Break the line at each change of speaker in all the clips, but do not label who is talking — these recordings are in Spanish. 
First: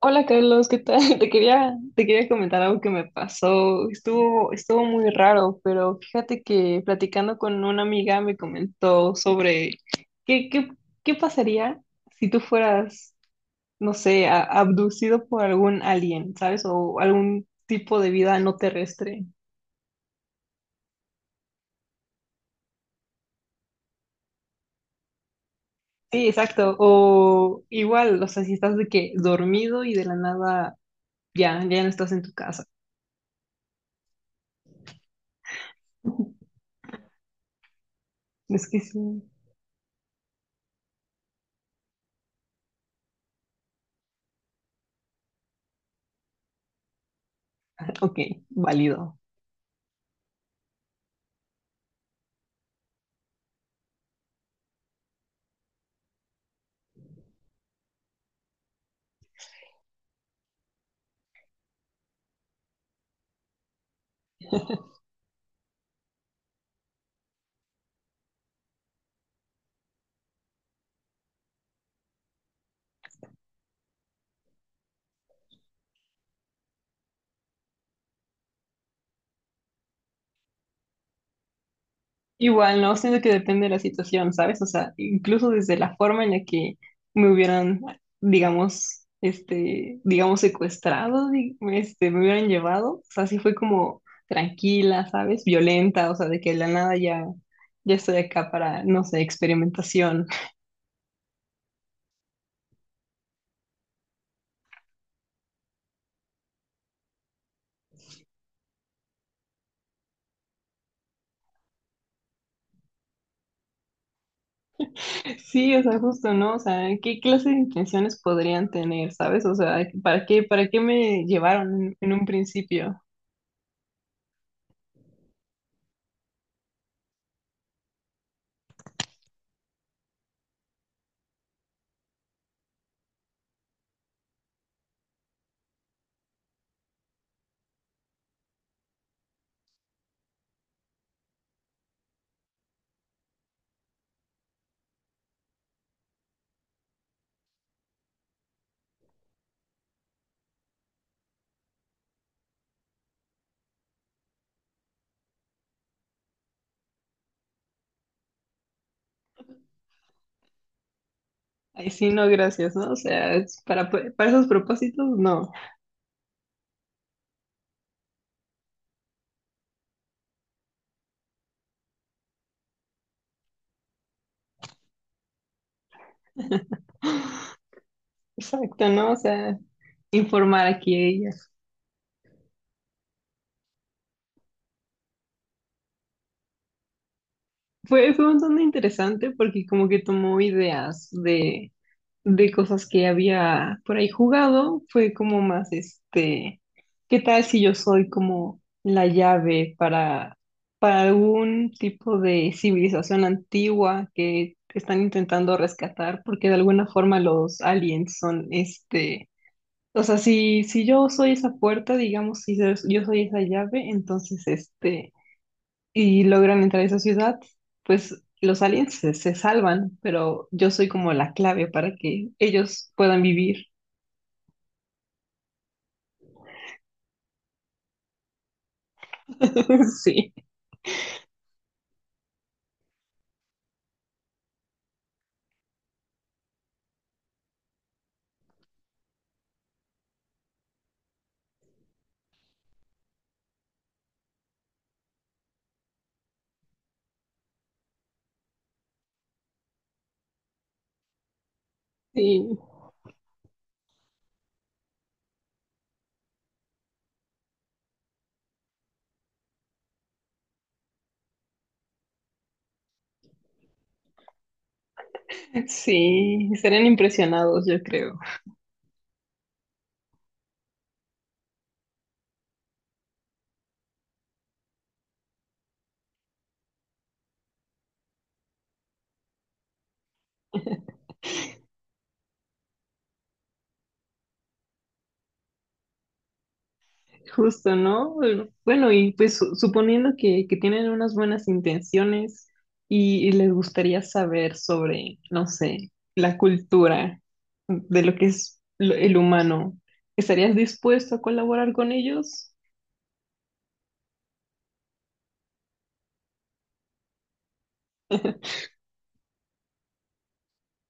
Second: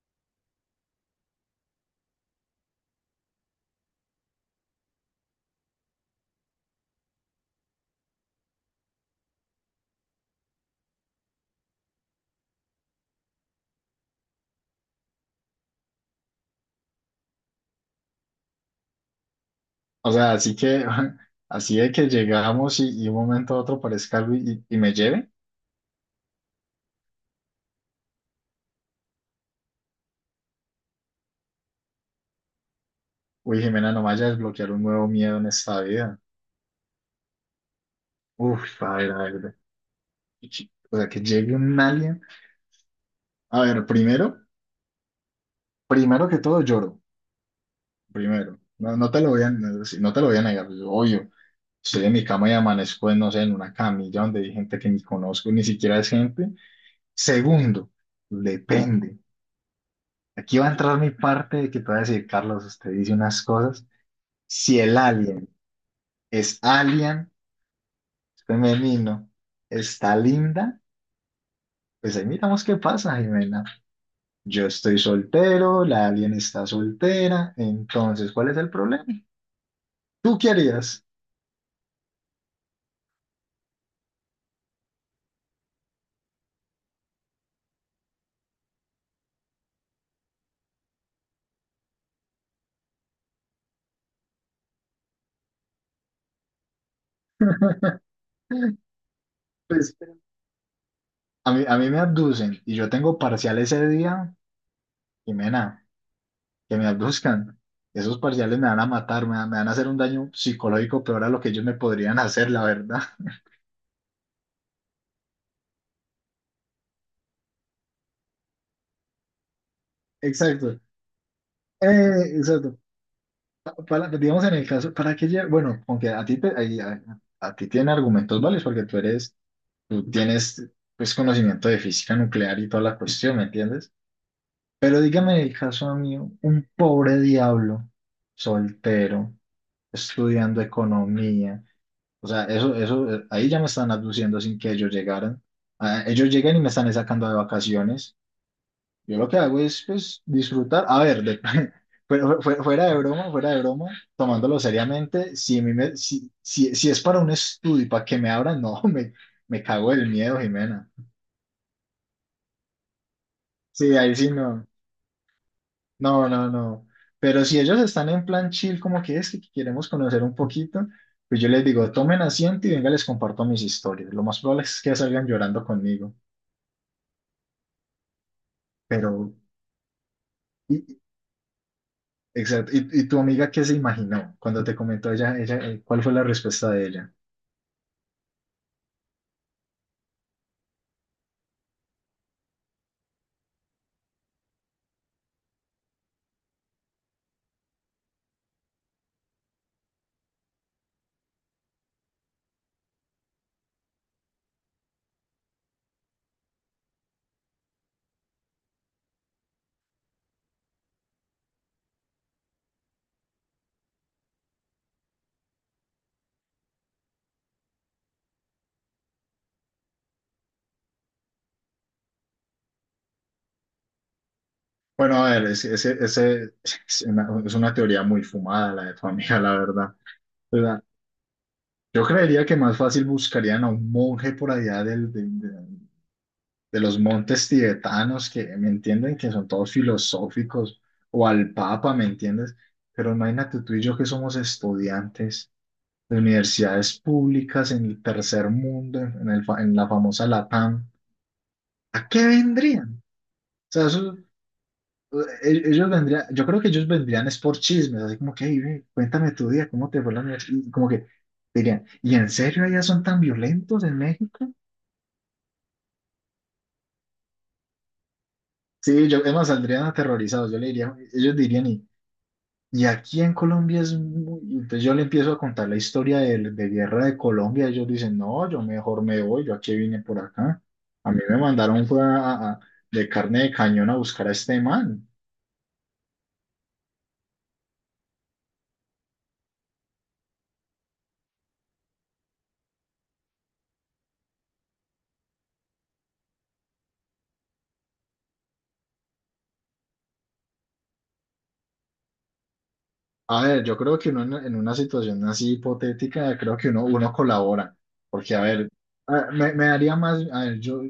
Hola Carlos, ¿qué tal? Te quería comentar algo que me pasó. Estuvo muy raro, pero fíjate que platicando con una amiga me comentó sobre qué, qué, qué pasaría si tú fueras, no sé, abducido por algún alien, ¿sabes? O algún tipo de vida no terrestre.
O sea, así que, así de que llegamos y un momento a otro parezca algo y me lleve.
Sí, exacto. O igual, o sea, si estás de que dormido y de la nada ya no estás en tu casa.
Uy, Jimena, no vaya a desbloquear un nuevo miedo en esta vida.
Es que
Uf, a ver, a
sí.
ver. O sea, que llegue un alien. A ver, primero que todo lloro.
Ok,
Primero. No, no
válido.
te lo voy a, no, sí, no te lo voy a negar. Yo, obvio, estoy en mi cama y amanezco, en, no sé, en una camilla donde hay gente que ni conozco, ni siquiera es gente. Segundo, depende. Aquí va a entrar mi parte de que te voy a decir, Carlos, usted dice unas cosas. Si el alien es alien, femenino, está linda, pues ahí miramos qué pasa, Jimena. Yo estoy soltero, la alien está soltera, entonces, ¿cuál es el problema? ¿Tú qué harías?
Igual, no, siento que depende de la situación, ¿sabes? O sea, incluso desde la forma en la que me hubieran, digamos, digamos, secuestrado, me hubieran llevado, o sea, sí fue como tranquila, ¿sabes? Violenta, o sea, de que de la nada ya estoy acá para, no sé,
Pues
experimentación.
a mí me abducen y yo tengo parcial ese día, Jimena, que me abduzcan. Esos parciales me van a matar, me van a hacer un daño psicológico peor a lo que ellos me podrían hacer, la verdad.
Sí, o sea, justo, ¿no? O sea, ¿qué clase de intenciones podrían tener, ¿sabes? O sea, ¿para qué
Exacto.
me llevaron en un
Exacto.
principio?
Para, digamos en el caso, Bueno, aunque a ti, te- ahí- a ti tiene argumentos válidos porque tú eres, tú tienes pues conocimiento de física nuclear y toda la cuestión, ¿me entiendes? Pero dígame en el caso mío, un pobre diablo, soltero, estudiando economía, o sea, eso, ahí ya me están abduciendo sin que ellos llegaran. Ah, ellos llegan y me están sacando de vacaciones. Yo lo que hago es, pues, disfrutar. Fuera de broma, tomándolo seriamente, a mí si es para un estudio y para que me abran, no, me cago del miedo, Jimena.
Ay, sí, no, gracias, ¿no? O sea, es
Sí, ahí
para
sí
esos
no.
propósitos, no.
No, no, no. Pero si ellos están en plan chill, como que es que queremos conocer un poquito, pues yo les digo, tomen asiento y venga, les comparto mis historias. Lo más probable es que salgan llorando conmigo.
Exacto, ¿no?
Pero,
O sea, informar aquí
y,
a ella.
exacto. Y tu amiga qué se imaginó cuando te comentó ella, cuál fue la respuesta de ella?
Fue bastante interesante porque como que tomó ideas de cosas que había por ahí jugado. Fue como más ¿qué tal si yo soy como la llave para algún tipo de civilización antigua que están intentando rescatar? Porque de alguna forma los aliens son este. O sea, si yo soy esa puerta, digamos, si yo soy esa llave, entonces, este, y logran entrar a esa ciudad, pues los aliens se salvan, pero yo soy como la clave para que ellos puedan vivir.
Bueno, a ver, es una teoría muy fumada la de tu amiga, la verdad.
Sí,
O sea, yo creería que más fácil buscarían a un monje por allá de los montes tibetanos, que me entienden que son todos filosóficos, o al papa, ¿me entiendes? Pero imagínate tú y yo que somos estudiantes de universidades públicas en el tercer mundo, en la famosa LATAM, ¿a qué
sí,
vendrían? O sea, eso e- ellos vendrían, yo creo que ellos vendrían es por chismes, así como que, "Ey, ve, cuéntame tu día, ¿cómo te fue la universidad?" Y como que dirían, ¿y en serio allá son tan violentos en México?
sí, serían impresionados, yo creo.
Sí, yo, además saldrían aterrorizados, yo le diría, ellos dirían, y aquí en Colombia es muy... Y entonces yo le empiezo a contar la historia de guerra de Colombia, ellos dicen, no, yo mejor me voy, yo aquí vine por acá. A mí me mandaron fue de carne de cañón a buscar a este man.
Justo, ¿no? Bueno, bueno, y pues suponiendo que tienen unas buenas intenciones y les gustaría saber sobre, no sé, la cultura de lo que es el humano, ¿estarías dispuesto a colaborar con ellos?
A ver, yo creo que uno en una situación así hipotética, creo que uno colabora, porque a ver, me daría más, a ver, yo,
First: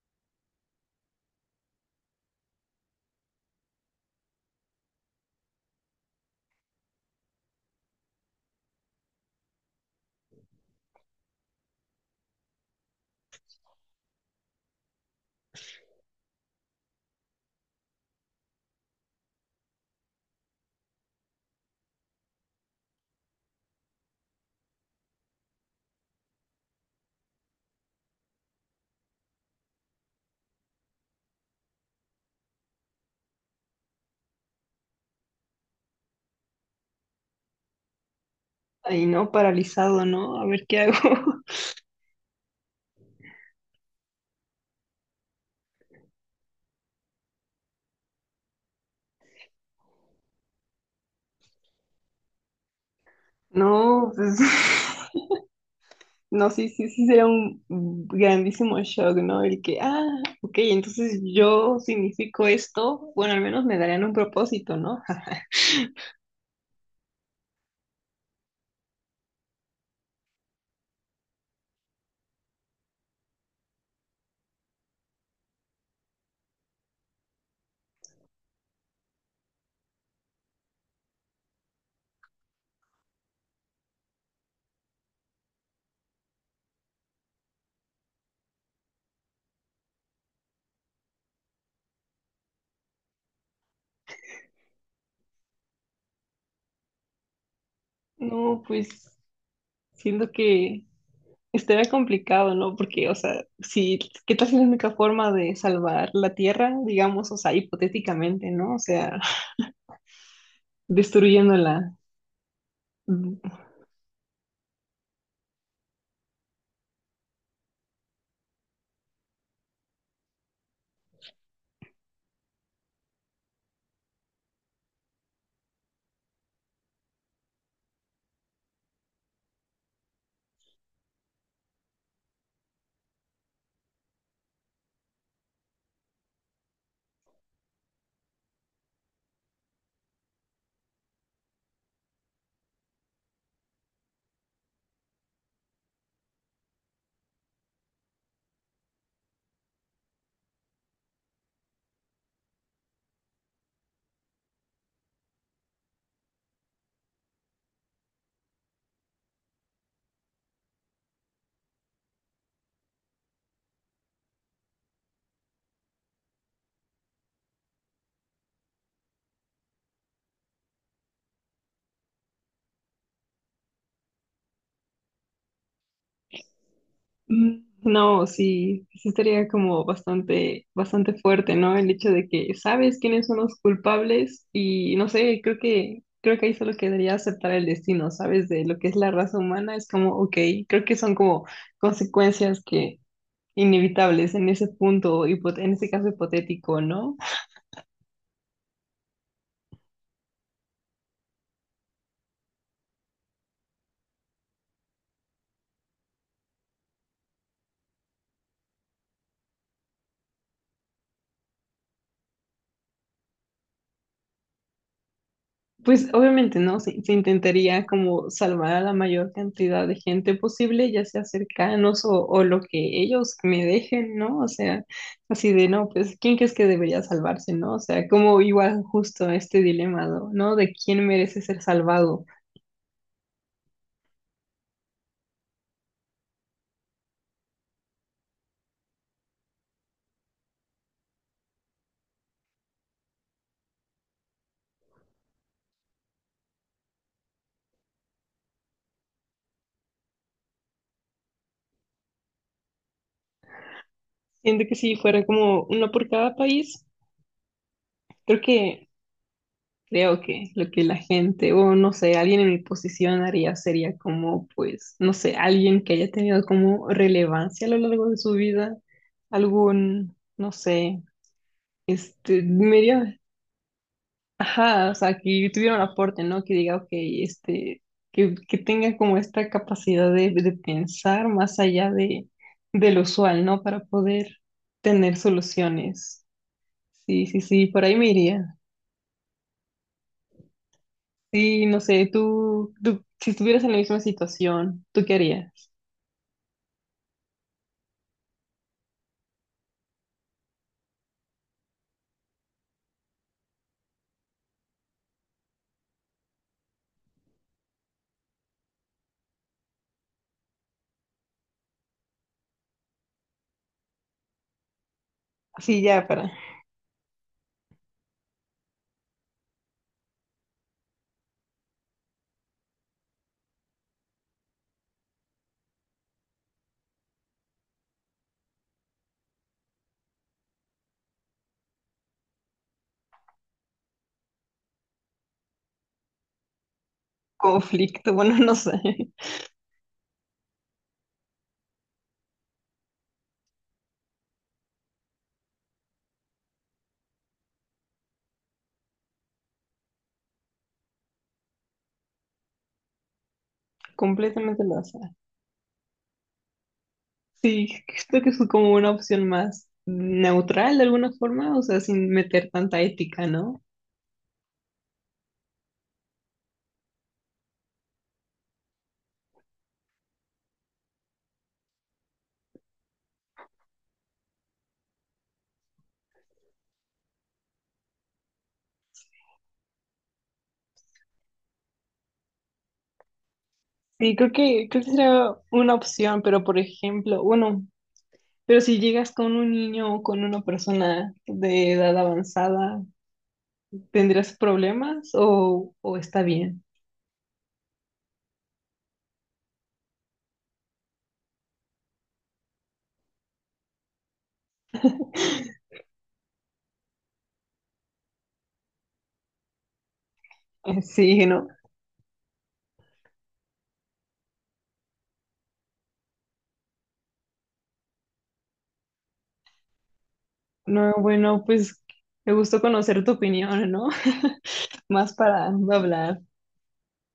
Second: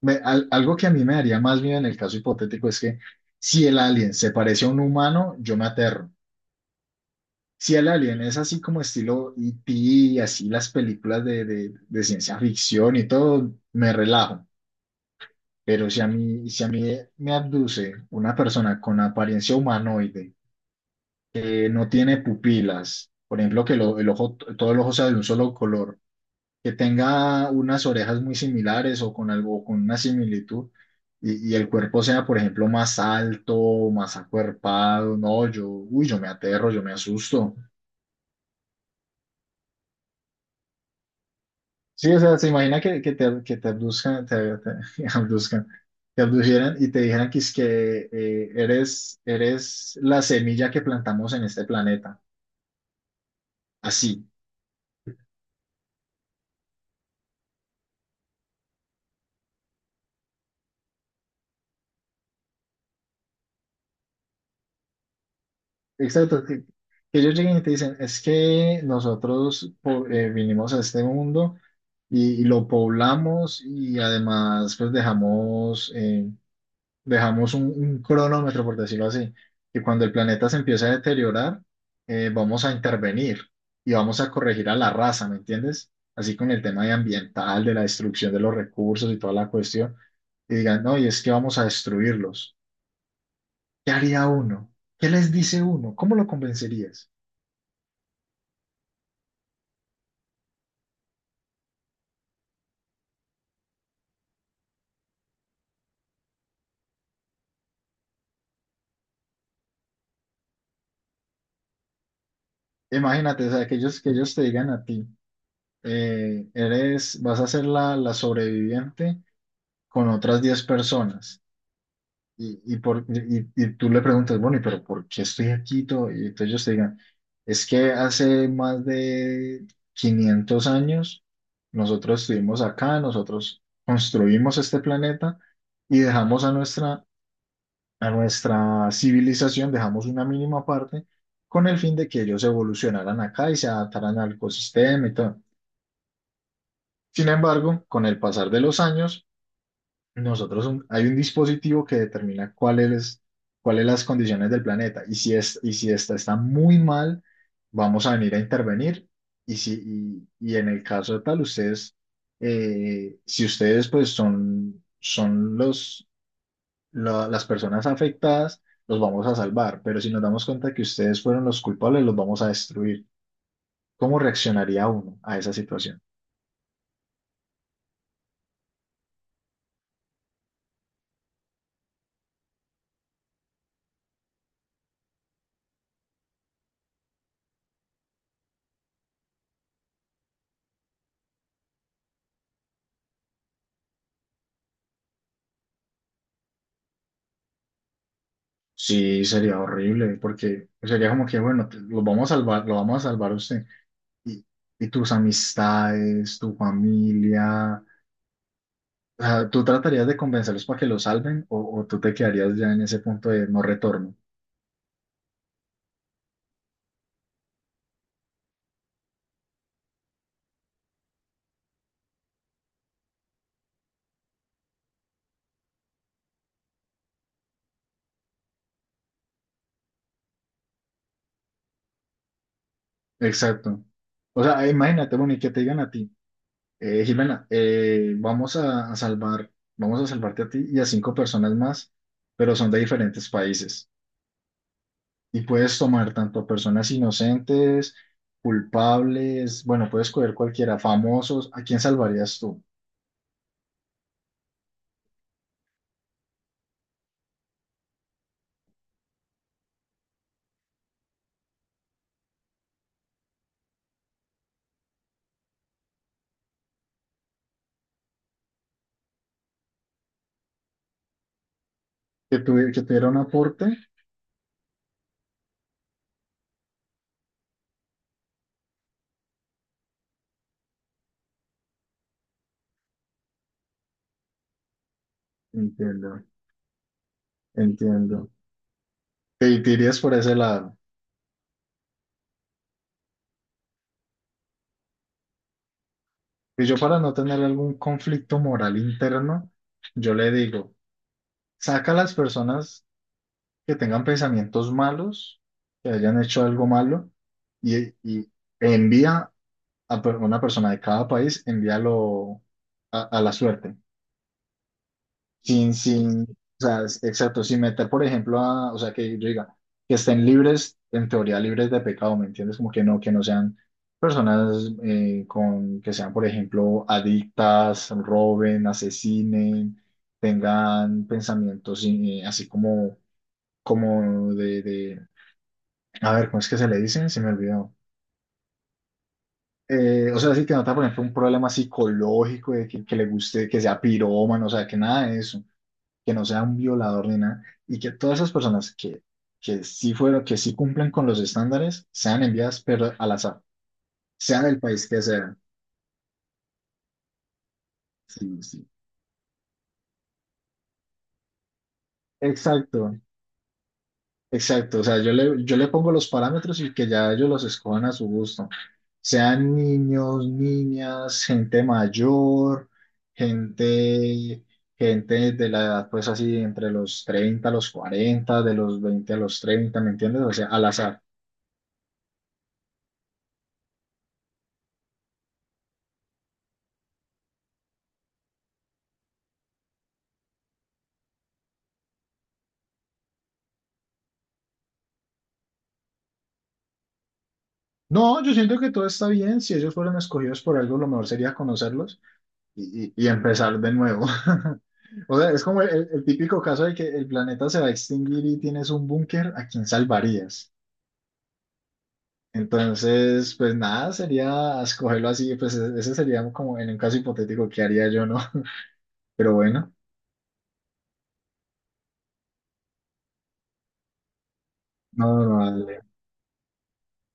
me- al- algo que a mí me daría más miedo en el caso hipotético es que si el alien se parece a un humano, yo me aterro. Si el alien es así como estilo E.T., así las películas de ciencia ficción y todo, me relajo. Pero si a mí me abduce una persona con apariencia humanoide, que no tiene pupilas, por ejemplo, el ojo, todo el ojo sea de un solo color, que tenga unas orejas muy similares o con algo, con una similitud, y el cuerpo sea, por ejemplo, más alto, más acuerpado, no, yo, uy, yo me aterro, yo me asusto.
Ahí no, paralizado, ¿no? A ver qué hago.
Sí, o sea, se imagina que, que te abduzcan, te abduzcan, te abdujeran y te dijeran que es que eres la semilla que plantamos en este planeta.
No,
Así.
pues, no, sí, sí, sí, sería un grandísimo shock, ¿no? El que, ah, ok, entonces yo significo esto, bueno, al menos me darían un propósito, ¿no?
Exacto, que ellos lleguen y te dicen, es que vinimos a este mundo y lo poblamos y además pues dejamos, dejamos un cronómetro, por decirlo así, que cuando el planeta se empieza a deteriorar, vamos a intervenir y vamos a corregir a la raza, ¿me entiendes? Así con el tema de ambiental, de la destrucción de los recursos y toda la cuestión, y digan, no, y es que vamos a destruirlos. ¿Qué haría uno? ¿Qué les dice uno? ¿Cómo lo convencerías?
No, pues siento que estaría complicado, ¿no? Porque, o sea, si, ¿qué tal si la única forma de salvar la Tierra, digamos, o sea, hipotéticamente, ¿no? O sea, destruyéndola. Mm.
Imagínate, o sea, que ellos te digan a ti, vas a ser la, la sobreviviente con otras 10 personas. Y tú le preguntas, bueno, ¿y pero por qué estoy aquí? Todo?". Y entonces ellos te digan, es que hace más de 500 años nosotros estuvimos acá, nosotros construimos este planeta y dejamos a nuestra civilización, dejamos una mínima parte con el fin de que ellos evolucionaran acá y se adaptaran al ecosistema y todo. Sin embargo, con el pasar de los años, hay un dispositivo que determina cuáles las condiciones del planeta y si es y si esta está muy mal, vamos a venir a intervenir y si y, y en el caso de tal ustedes si ustedes pues son las personas afectadas, los vamos a salvar, pero si nos damos cuenta que ustedes fueron los culpables, los vamos a destruir. ¿Cómo reaccionaría uno a esa situación?
No, sí, sí estaría como bastante, bastante fuerte, ¿no? El hecho de que sabes quiénes son los culpables y no sé, creo que ahí solo quedaría aceptar el destino, ¿sabes? De lo que es la raza humana, es como, ok, creo que son como consecuencias que inevitables en ese punto, en ese caso hipotético, ¿no?
Sí, sería horrible, porque sería como que, bueno, los vamos a salvar, lo vamos a salvar a usted. Y, y tus amistades, tu familia, o sea, ¿tú tratarías de convencerlos para que lo salven o tú te quedarías ya en ese punto de no retorno?
Pues obviamente, ¿no? Se intentaría como salvar a la mayor cantidad de gente posible, ya sea cercanos o lo que ellos me dejen, ¿no? O sea, así de, no, pues, ¿quién crees que debería salvarse, ¿no? O sea, como igual justo este dilema, ¿no? ¿No? De quién merece ser salvado.
Exacto. O sea, imagínate, bueno, y que te digan a ti. Jimena, a salvar, vamos a salvarte a ti y a 5 personas más, pero son de diferentes países. Y puedes tomar tanto a personas inocentes, culpables, bueno, puedes coger cualquiera, famosos. ¿A quién salvarías tú?
Siento que si fuera como uno por cada país, creo que creo que lo que la gente, o no sé, alguien en mi posición haría sería como, pues, no sé, alguien que haya tenido como relevancia a lo largo de su vida, algún, no sé, este,
Que
medio,
tuviera un aporte.
ajá, o sea, que tuviera un aporte, ¿no? Que diga, ok, este, que tenga como esta capacidad de pensar más allá de lo usual, ¿no? Para poder tener
Entiendo,
soluciones. Sí, sí, sí, por ahí me
entiendo.
iría.
Te irías por ese lado.
Sí, no sé, si estuvieras en la misma situación, ¿tú qué harías?
Y yo para no tener algún conflicto moral interno, yo le digo, saca a las personas que tengan pensamientos malos, que hayan hecho algo malo, y, y envía una persona de cada país, envíalo a la suerte, sin,
Así ya
sin, o
para
sea, exacto, sin meter, por ejemplo, a, o sea, que yo diga, que estén libres, en teoría libres de pecado, ¿me entiendes? Como que no sean personas que sean, por ejemplo, adictas, roben, asesinen, tengan pensamientos así como de a ver, ¿cómo es que se le dicen? Se me olvidó.
conflicto, bueno, no sé,
O sea, sí que nota, por ejemplo, un problema psicológico de que le guste, que sea pirómano, o sea, que nada de eso, que no sea un violador ni nada, y que todas esas personas que sí fueron, que sí cumplen con los estándares, sean enviadas, pero al azar, sea del
completamente lo
país
sé.
que sea.
Sí, creo que es
Sí, sí.
como una opción más neutral de alguna forma, o sea, sin meter tanta
Exacto.
ética, ¿no?
Exacto, o sea, yo le pongo los parámetros y que ya ellos los escojan a su gusto. Sean niños, niñas, gente mayor, gente, gente de la edad, pues así, entre los 30, a los 40, de los 20 a los 30, ¿me entiendes? O sea, al azar.
Sí, creo que sería una opción, pero por ejemplo, bueno, pero si llegas con un niño o con una persona de edad avanzada, ¿tendrías problemas o está bien?
No, yo siento que todo está bien. Si ellos fueron escogidos por algo, lo mejor sería conocerlos y empezar de nuevo. O sea, es como el típico caso de que el planeta se va a extinguir y tienes un búnker, ¿a quién salvarías?
Sí, ¿no?
Entonces, pues nada, sería escogerlo así, pues ese sería como en un caso hipotético que haría yo, ¿no? Pero bueno,
No, bueno, pues me gustó conocer tu opinión, ¿no? Más
no, no,
para no
dale.
hablar.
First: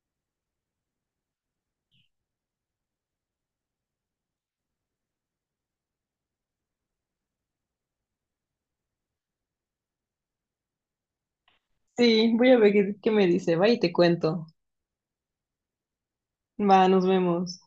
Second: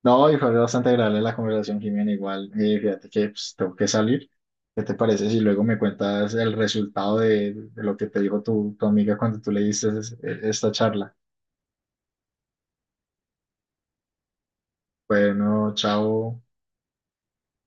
No, y fue bastante agradable la conversación, Jimena, igual. Fíjate que pues, tengo que salir. ¿Qué te parece si luego me cuentas el resultado de lo que te dijo tu, tu amiga cuando tú le diste esta charla?
Sí, voy a ver qué me dice. Va y te cuento.
Bueno, chao.
Va, nos vemos.